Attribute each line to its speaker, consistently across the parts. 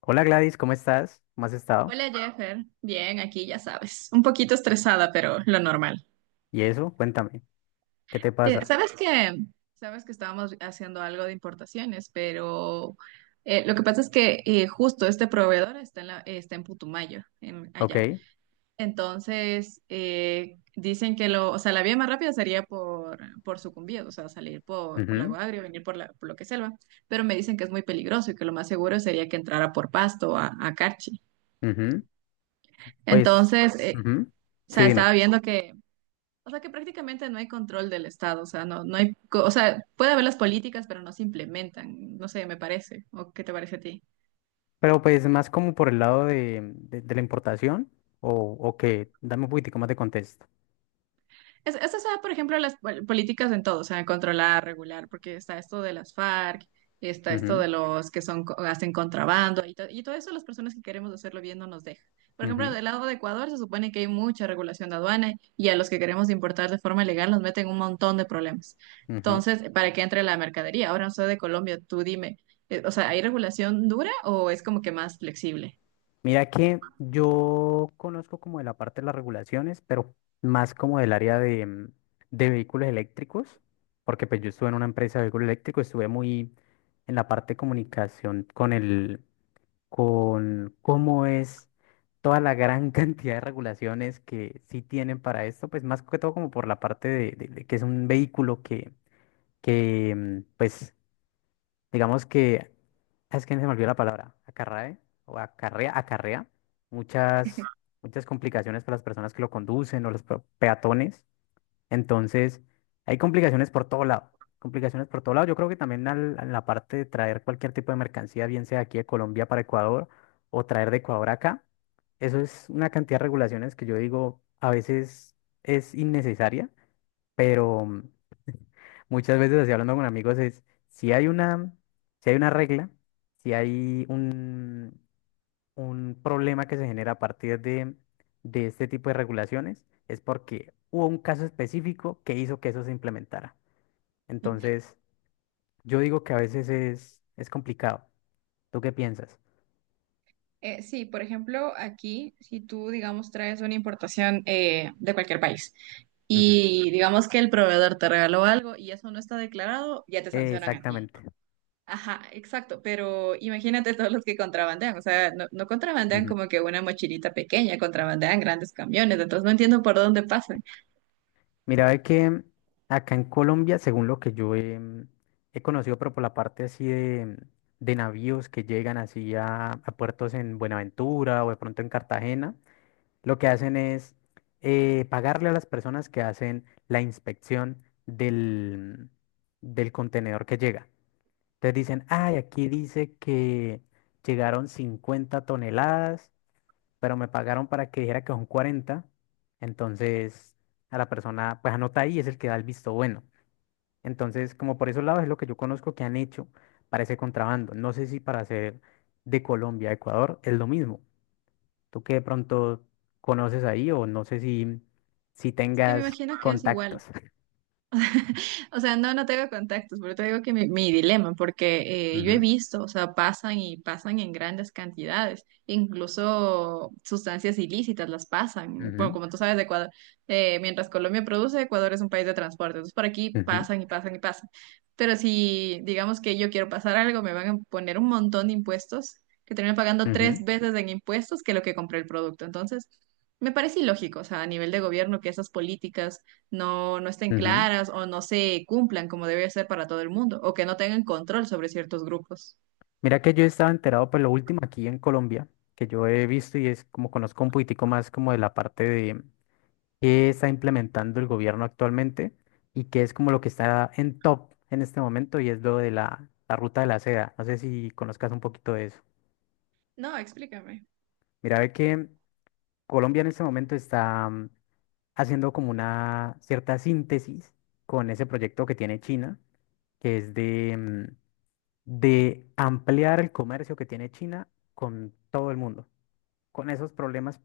Speaker 1: Hola Gladys, ¿cómo estás? ¿Cómo has estado?
Speaker 2: Hola Jeffer, bien, aquí ya sabes, un poquito estresada, pero lo normal.
Speaker 1: Y eso, cuéntame, ¿qué te
Speaker 2: Eh,
Speaker 1: pasa?
Speaker 2: sabes que, sabes que estábamos haciendo algo de importaciones, pero lo que pasa es que justo este proveedor está en Putumayo,
Speaker 1: Ok.
Speaker 2: allá. Entonces dicen que o sea, la vía más rápida sería por Sucumbíos, o sea, salir por
Speaker 1: Ujú,
Speaker 2: Lago Agrio, venir por lo que es selva, pero me dicen que es muy peligroso y que lo más seguro sería que entrara por Pasto a Carchi.
Speaker 1: ujú. Pues,
Speaker 2: Entonces,
Speaker 1: ujú.
Speaker 2: o
Speaker 1: Sí,
Speaker 2: sea, estaba
Speaker 1: dime.
Speaker 2: viendo que o sea que prácticamente no hay control del Estado, o sea, no hay, o sea, puede haber las políticas, pero no se implementan, no sé, me parece, ¿o qué te parece a ti?
Speaker 1: Pero pues más como por el lado de, de la importación o, o qué, dame un poquitico más de contexto.
Speaker 2: Esas son, por ejemplo, las políticas en todo, o sea, controlar, regular, porque está esto de las FARC, está esto
Speaker 1: Ujú,
Speaker 2: de los que son, hacen contrabando y todo eso las personas que queremos hacerlo bien no nos deja. Por ejemplo, del lado de Ecuador se supone que hay mucha regulación de aduana y a los que queremos importar de forma legal nos meten un montón de problemas.
Speaker 1: ujú, ujú.
Speaker 2: Entonces, para que entre la mercadería, ahora no soy de Colombia, tú dime, o sea, ¿hay regulación dura o es como que más flexible?
Speaker 1: Mira que yo conozco como de la parte de las regulaciones, pero más como del área de, de vehículos eléctricos, porque pues yo estuve en una empresa de vehículos eléctricos, estuve muy en la parte de comunicación con cómo es toda la gran cantidad de regulaciones que sí tienen para esto, pues más que todo como por la parte de, de que es un vehículo que pues digamos que, es que se me olvidó la palabra, acarrae o acarrea, acarrea muchas, muchas complicaciones para las personas que lo conducen o los peatones. Entonces, hay complicaciones por todo lado. Complicaciones por todo lado. Yo creo que también en la parte de traer cualquier tipo de mercancía, bien sea aquí de Colombia para Ecuador o traer de Ecuador acá, eso es una cantidad de regulaciones que yo digo a veces es innecesaria, pero muchas veces así hablando con amigos es si hay una, si hay una regla, si hay un problema que se genera a partir de, este tipo de regulaciones es porque hubo un caso específico que hizo que eso se implementara. Entonces, yo digo que a veces es complicado. ¿Tú qué piensas?
Speaker 2: Sí, por ejemplo, aquí, si tú, digamos, traes una importación de cualquier país
Speaker 1: Ujú.
Speaker 2: y digamos que el proveedor te regaló algo y eso no está declarado, ya te sancionan a ti.
Speaker 1: Exactamente.
Speaker 2: Ajá, exacto, pero imagínate todos los que contrabandean, o sea, no contrabandean
Speaker 1: Ujú.
Speaker 2: como que una mochilita pequeña, contrabandean grandes camiones, entonces no entiendo por dónde pasan.
Speaker 1: Mira, ve que acá en Colombia, según lo que yo he conocido, pero por la parte así de, navíos que llegan así a puertos en Buenaventura o de pronto en Cartagena, lo que hacen es pagarle a las personas que hacen la inspección del contenedor que llega. Entonces dicen, ay, aquí dice que llegaron 50 toneladas, pero me pagaron para que dijera que son 40. Entonces a la persona, pues anota ahí, es el que da el visto bueno. Entonces, como por esos lados es lo que yo conozco que han hecho para ese contrabando. No sé si para hacer de Colombia a Ecuador es lo mismo, tú qué de pronto conoces ahí o no sé si
Speaker 2: Es que me
Speaker 1: tengas
Speaker 2: imagino que es igual.
Speaker 1: contactos.
Speaker 2: O sea, no tengo contactos, pero te digo que mi dilema, porque yo he
Speaker 1: Ujú,
Speaker 2: visto, o sea, pasan y pasan en grandes cantidades, incluso sustancias ilícitas las pasan. Bueno,
Speaker 1: ujú,
Speaker 2: como tú sabes, de Ecuador, mientras Colombia produce, Ecuador es un país de transporte, entonces por aquí
Speaker 1: ujú,
Speaker 2: pasan y pasan y pasan. Pero si digamos que yo quiero pasar algo, me van a poner un montón de impuestos, que termino pagando
Speaker 1: ujú,
Speaker 2: tres veces en impuestos que lo que compré el producto. Entonces, me parece ilógico, o sea, a nivel de gobierno, que esas políticas no estén
Speaker 1: ujú.
Speaker 2: claras o no se cumplan como debe ser para todo el mundo, o que no tengan control sobre ciertos grupos.
Speaker 1: Mira que yo estaba enterado pues lo último aquí en Colombia, que yo he visto y es como conozco un poquitico más como de la parte de qué está implementando el gobierno actualmente y qué es como lo que está en top en este momento y es lo de la ruta de la seda. No sé si conozcas un poquito de eso.
Speaker 2: No, explícame.
Speaker 1: Mira, ve que Colombia en este momento está haciendo como una cierta síntesis con ese proyecto que tiene China, que es de, de ampliar el comercio que tiene China con todo el mundo. Con esos problemas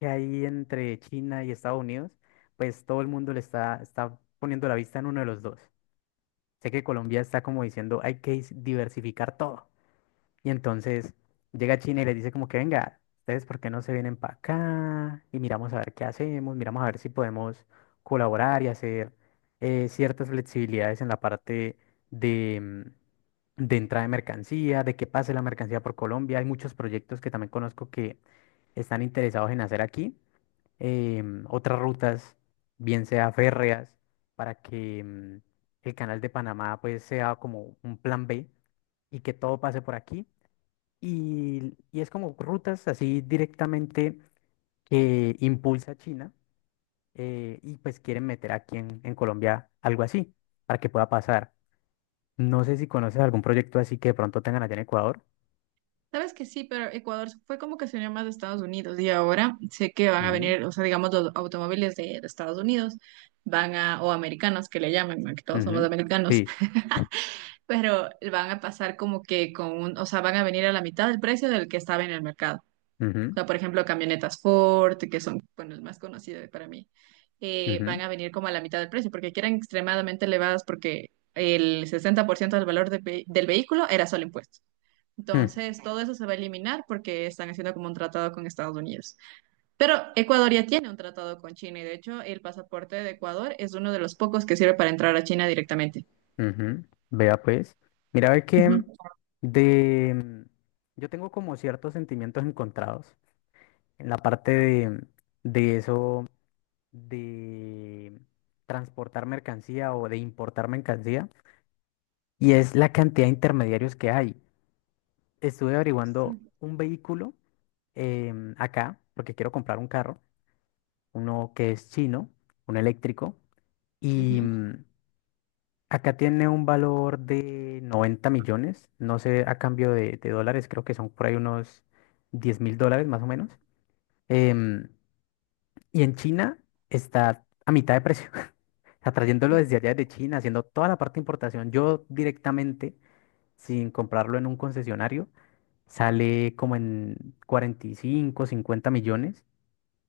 Speaker 1: que hay entre China y Estados Unidos, pues todo el mundo le está poniendo la vista en uno de los dos. Sé que Colombia está como diciendo, hay que diversificar todo. Y entonces llega China y les dice como que venga, ustedes por qué no se vienen para acá y miramos a ver qué hacemos, miramos a ver si podemos colaborar y hacer ciertas flexibilidades en la parte de, de entrada de mercancía, de que pase la mercancía por Colombia. Hay muchos proyectos que también conozco que están interesados en hacer aquí, otras rutas, bien sea férreas, para que el canal de Panamá pues sea como un plan B y que todo pase por aquí y es como rutas así directamente que impulsa China y pues quieren meter aquí en Colombia algo así para que pueda pasar. No sé si conoces algún proyecto así que de pronto tengan allá en Ecuador.
Speaker 2: Sabes que sí, pero Ecuador fue como que se unió más de Estados Unidos y ahora sé que van a
Speaker 1: Ujú.
Speaker 2: venir, o sea, digamos, los automóviles de Estados Unidos van a, o americanos que le llamen, ¿no? Que todos somos
Speaker 1: Ujú,
Speaker 2: americanos,
Speaker 1: sí,
Speaker 2: pero van a pasar como que o sea, van a venir a la mitad del precio del que estaba en el mercado. O
Speaker 1: ujú,
Speaker 2: sea, por ejemplo, camionetas Ford, que son, bueno, el más conocido para mí,
Speaker 1: ujú,
Speaker 2: van a venir como a la mitad del precio, porque que eran extremadamente elevadas, porque el 60% del valor del vehículo era solo impuesto.
Speaker 1: mm,
Speaker 2: Entonces, todo eso se va a eliminar porque están haciendo como un tratado con Estados Unidos. Pero Ecuador ya tiene un tratado con China y de hecho el pasaporte de Ecuador es uno de los pocos que sirve para entrar a China directamente.
Speaker 1: ujú. Vea pues. Mira, ve que
Speaker 2: Ujú.
Speaker 1: de... mm, yo tengo como ciertos sentimientos encontrados en la parte de, eso, de transportar mercancía o de importar mercancía, y es la cantidad de intermediarios que hay. Estuve averiguando un vehículo acá porque quiero comprar un carro, uno que es chino, un eléctrico, y
Speaker 2: Ujú.
Speaker 1: acá tiene un valor de 90 millones, no sé, a cambio de, dólares, creo que son por ahí unos 10.000 dólares más o menos. em, y en China está a mitad de precio. O sea, trayéndolo desde allá de China, haciendo toda la parte de importación, yo directamente, sin comprarlo en un concesionario, sale como en 45, 50 millones,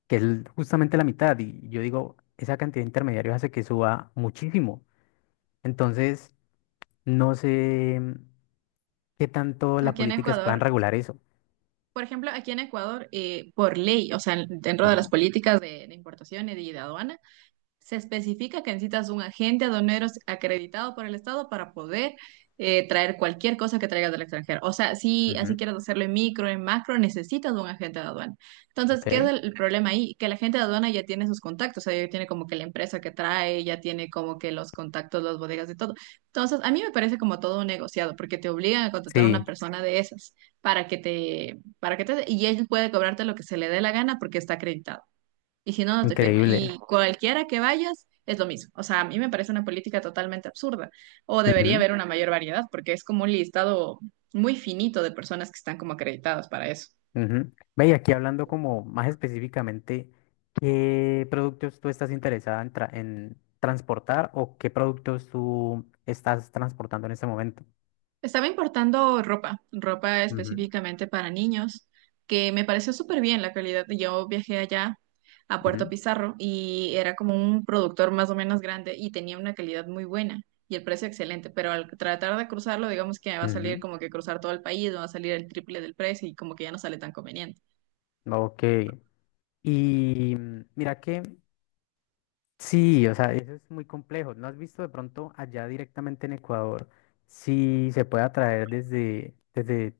Speaker 1: que es justamente la mitad. Y yo digo, esa cantidad de intermediarios hace que suba muchísimo. Entonces, no sé qué
Speaker 2: O
Speaker 1: tanto
Speaker 2: sea,
Speaker 1: las
Speaker 2: aquí en
Speaker 1: políticas puedan
Speaker 2: Ecuador,
Speaker 1: regular eso.
Speaker 2: por ejemplo, aquí en Ecuador, por ley, o sea, dentro de las
Speaker 1: Ujú,
Speaker 2: políticas de importación y de aduana, se especifica que necesitas un agente aduanero acreditado por el Estado para poder traer cualquier cosa que traigas del extranjero. O sea, si así
Speaker 1: ujú.
Speaker 2: quieres hacerlo en micro, en macro, necesitas un agente de aduana. Entonces, ¿qué es
Speaker 1: Ok.
Speaker 2: el problema ahí? Que el agente de aduana ya tiene sus contactos, o sea, ya tiene como que la empresa que trae, ya tiene como que los contactos, las bodegas y todo. Entonces, a mí me parece como todo un negociado, porque te obligan a contratar a
Speaker 1: Sí,
Speaker 2: una persona de esas y él puede cobrarte lo que se le dé la gana porque está acreditado y si no, no te firma.
Speaker 1: increíble.
Speaker 2: Y cualquiera que vayas es lo mismo. O sea, a mí me parece una política totalmente absurda. O debería haber una mayor variedad, porque es como un listado muy finito de personas que están como acreditadas para eso.
Speaker 1: Ujú. Ve, y aquí hablando como más específicamente, ¿qué productos tú estás interesada en, en transportar, o qué productos tú estás transportando en este momento?
Speaker 2: Estaba importando ropa
Speaker 1: Ujú.
Speaker 2: específicamente para niños, que me pareció súper bien la calidad. Yo viajé allá a Puerto
Speaker 1: Ujú,
Speaker 2: Pizarro y era como un productor más o menos grande y tenía una calidad muy buena y el precio excelente, pero al tratar de cruzarlo, digamos que va a salir
Speaker 1: ujú.
Speaker 2: como que cruzar todo el país, va a salir el triple del precio y como que ya no sale tan conveniente.
Speaker 1: Ok. Y mira que sí, o sea, eso es muy complejo. ¿No has visto de pronto allá directamente en Ecuador si se puede traer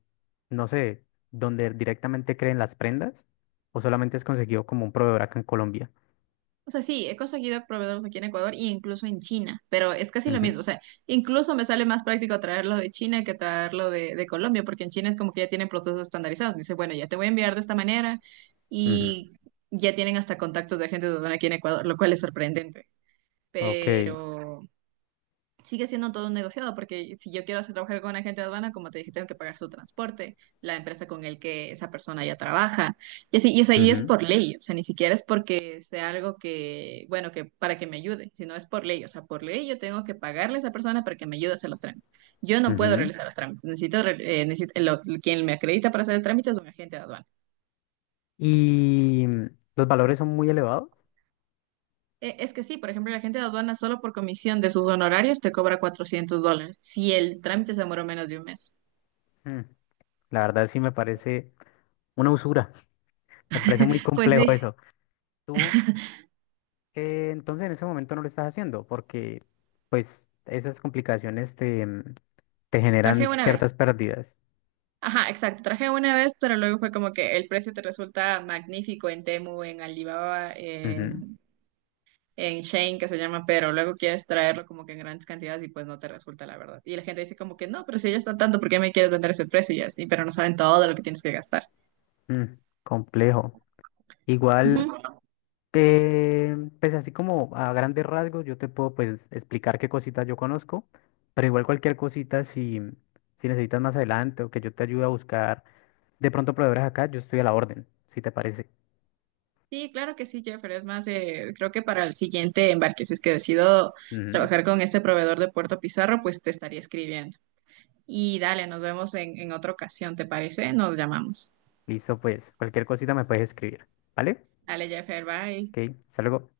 Speaker 1: no sé, donde directamente creen las prendas, o solamente es conseguido como un proveedor acá en Colombia?
Speaker 2: O sea, sí, he conseguido proveedores aquí en Ecuador e incluso en China, pero es casi lo mismo. O sea, incluso me sale más práctico traerlo de China que traerlo de Colombia, porque en China es como que ya tienen procesos estandarizados. Dice, bueno, ya te voy a enviar de esta manera
Speaker 1: Ujú,
Speaker 2: y ya tienen hasta contactos de agentes de aduana aquí en Ecuador, lo cual es sorprendente.
Speaker 1: ok,
Speaker 2: Pero sigue siendo todo un negociado, porque si yo quiero hacer trabajar con un agente de aduana, como te dije, tengo que pagar su transporte, la empresa con el que esa persona ya trabaja, y así, o sea, y es
Speaker 1: ujú,
Speaker 2: por ley, o sea, ni siquiera es porque sea algo que, bueno, que para que me ayude, sino es por ley, o sea, por ley yo tengo que pagarle a esa persona para que me ayude a hacer los trámites. Yo no puedo
Speaker 1: ujú.
Speaker 2: realizar los trámites, necesito, re- necesito- lo- quien me acredita para hacer el trámite es un agente de aduana.
Speaker 1: Y los valores son muy elevados.
Speaker 2: Es que sí, por ejemplo, la gente de aduana solo por comisión de sus honorarios te cobra $400 si el trámite se demoró menos de un mes.
Speaker 1: Mm, La verdad sí me parece una usura. Me parece muy
Speaker 2: Pues
Speaker 1: complejo
Speaker 2: sí,
Speaker 1: eso. Tú, entonces en ese momento no lo estás haciendo porque pues esas complicaciones te
Speaker 2: traje
Speaker 1: generan
Speaker 2: una
Speaker 1: ciertas
Speaker 2: vez.
Speaker 1: pérdidas.
Speaker 2: Ajá, exacto. Traje una vez, pero luego fue como que el precio te resulta magnífico en Temu, en Alibaba,
Speaker 1: Ujú,
Speaker 2: en Shein, que se llama, pero luego quieres traerlo como que en grandes cantidades y pues no te resulta, la verdad. Y la gente dice como que no, pero si ya está tanto, ¿por qué me quieres vender ese precio? Y así, pero no saben todo lo que tienes que gastar.
Speaker 1: mm, complejo. Igual.
Speaker 2: Ujú.
Speaker 1: Pues así como a grandes rasgos, yo te puedo pues explicar qué cositas yo conozco, pero igual cualquier cosita si necesitas más adelante, o que yo te ayude a buscar de pronto proveedores acá, yo estoy a la orden, si te parece.
Speaker 2: Sí, claro que sí, Jeffrey. Es más, creo que para el siguiente embarque, si es que decido
Speaker 1: Ujú.
Speaker 2: trabajar con este proveedor de Puerto Pizarro, pues te estaría escribiendo. Y dale, nos vemos en otra ocasión, ¿te parece? Nos llamamos.
Speaker 1: Listo, pues cualquier cosita me puedes escribir, ¿vale?
Speaker 2: Dale, Jeffer, bye.
Speaker 1: Ok, hasta luego.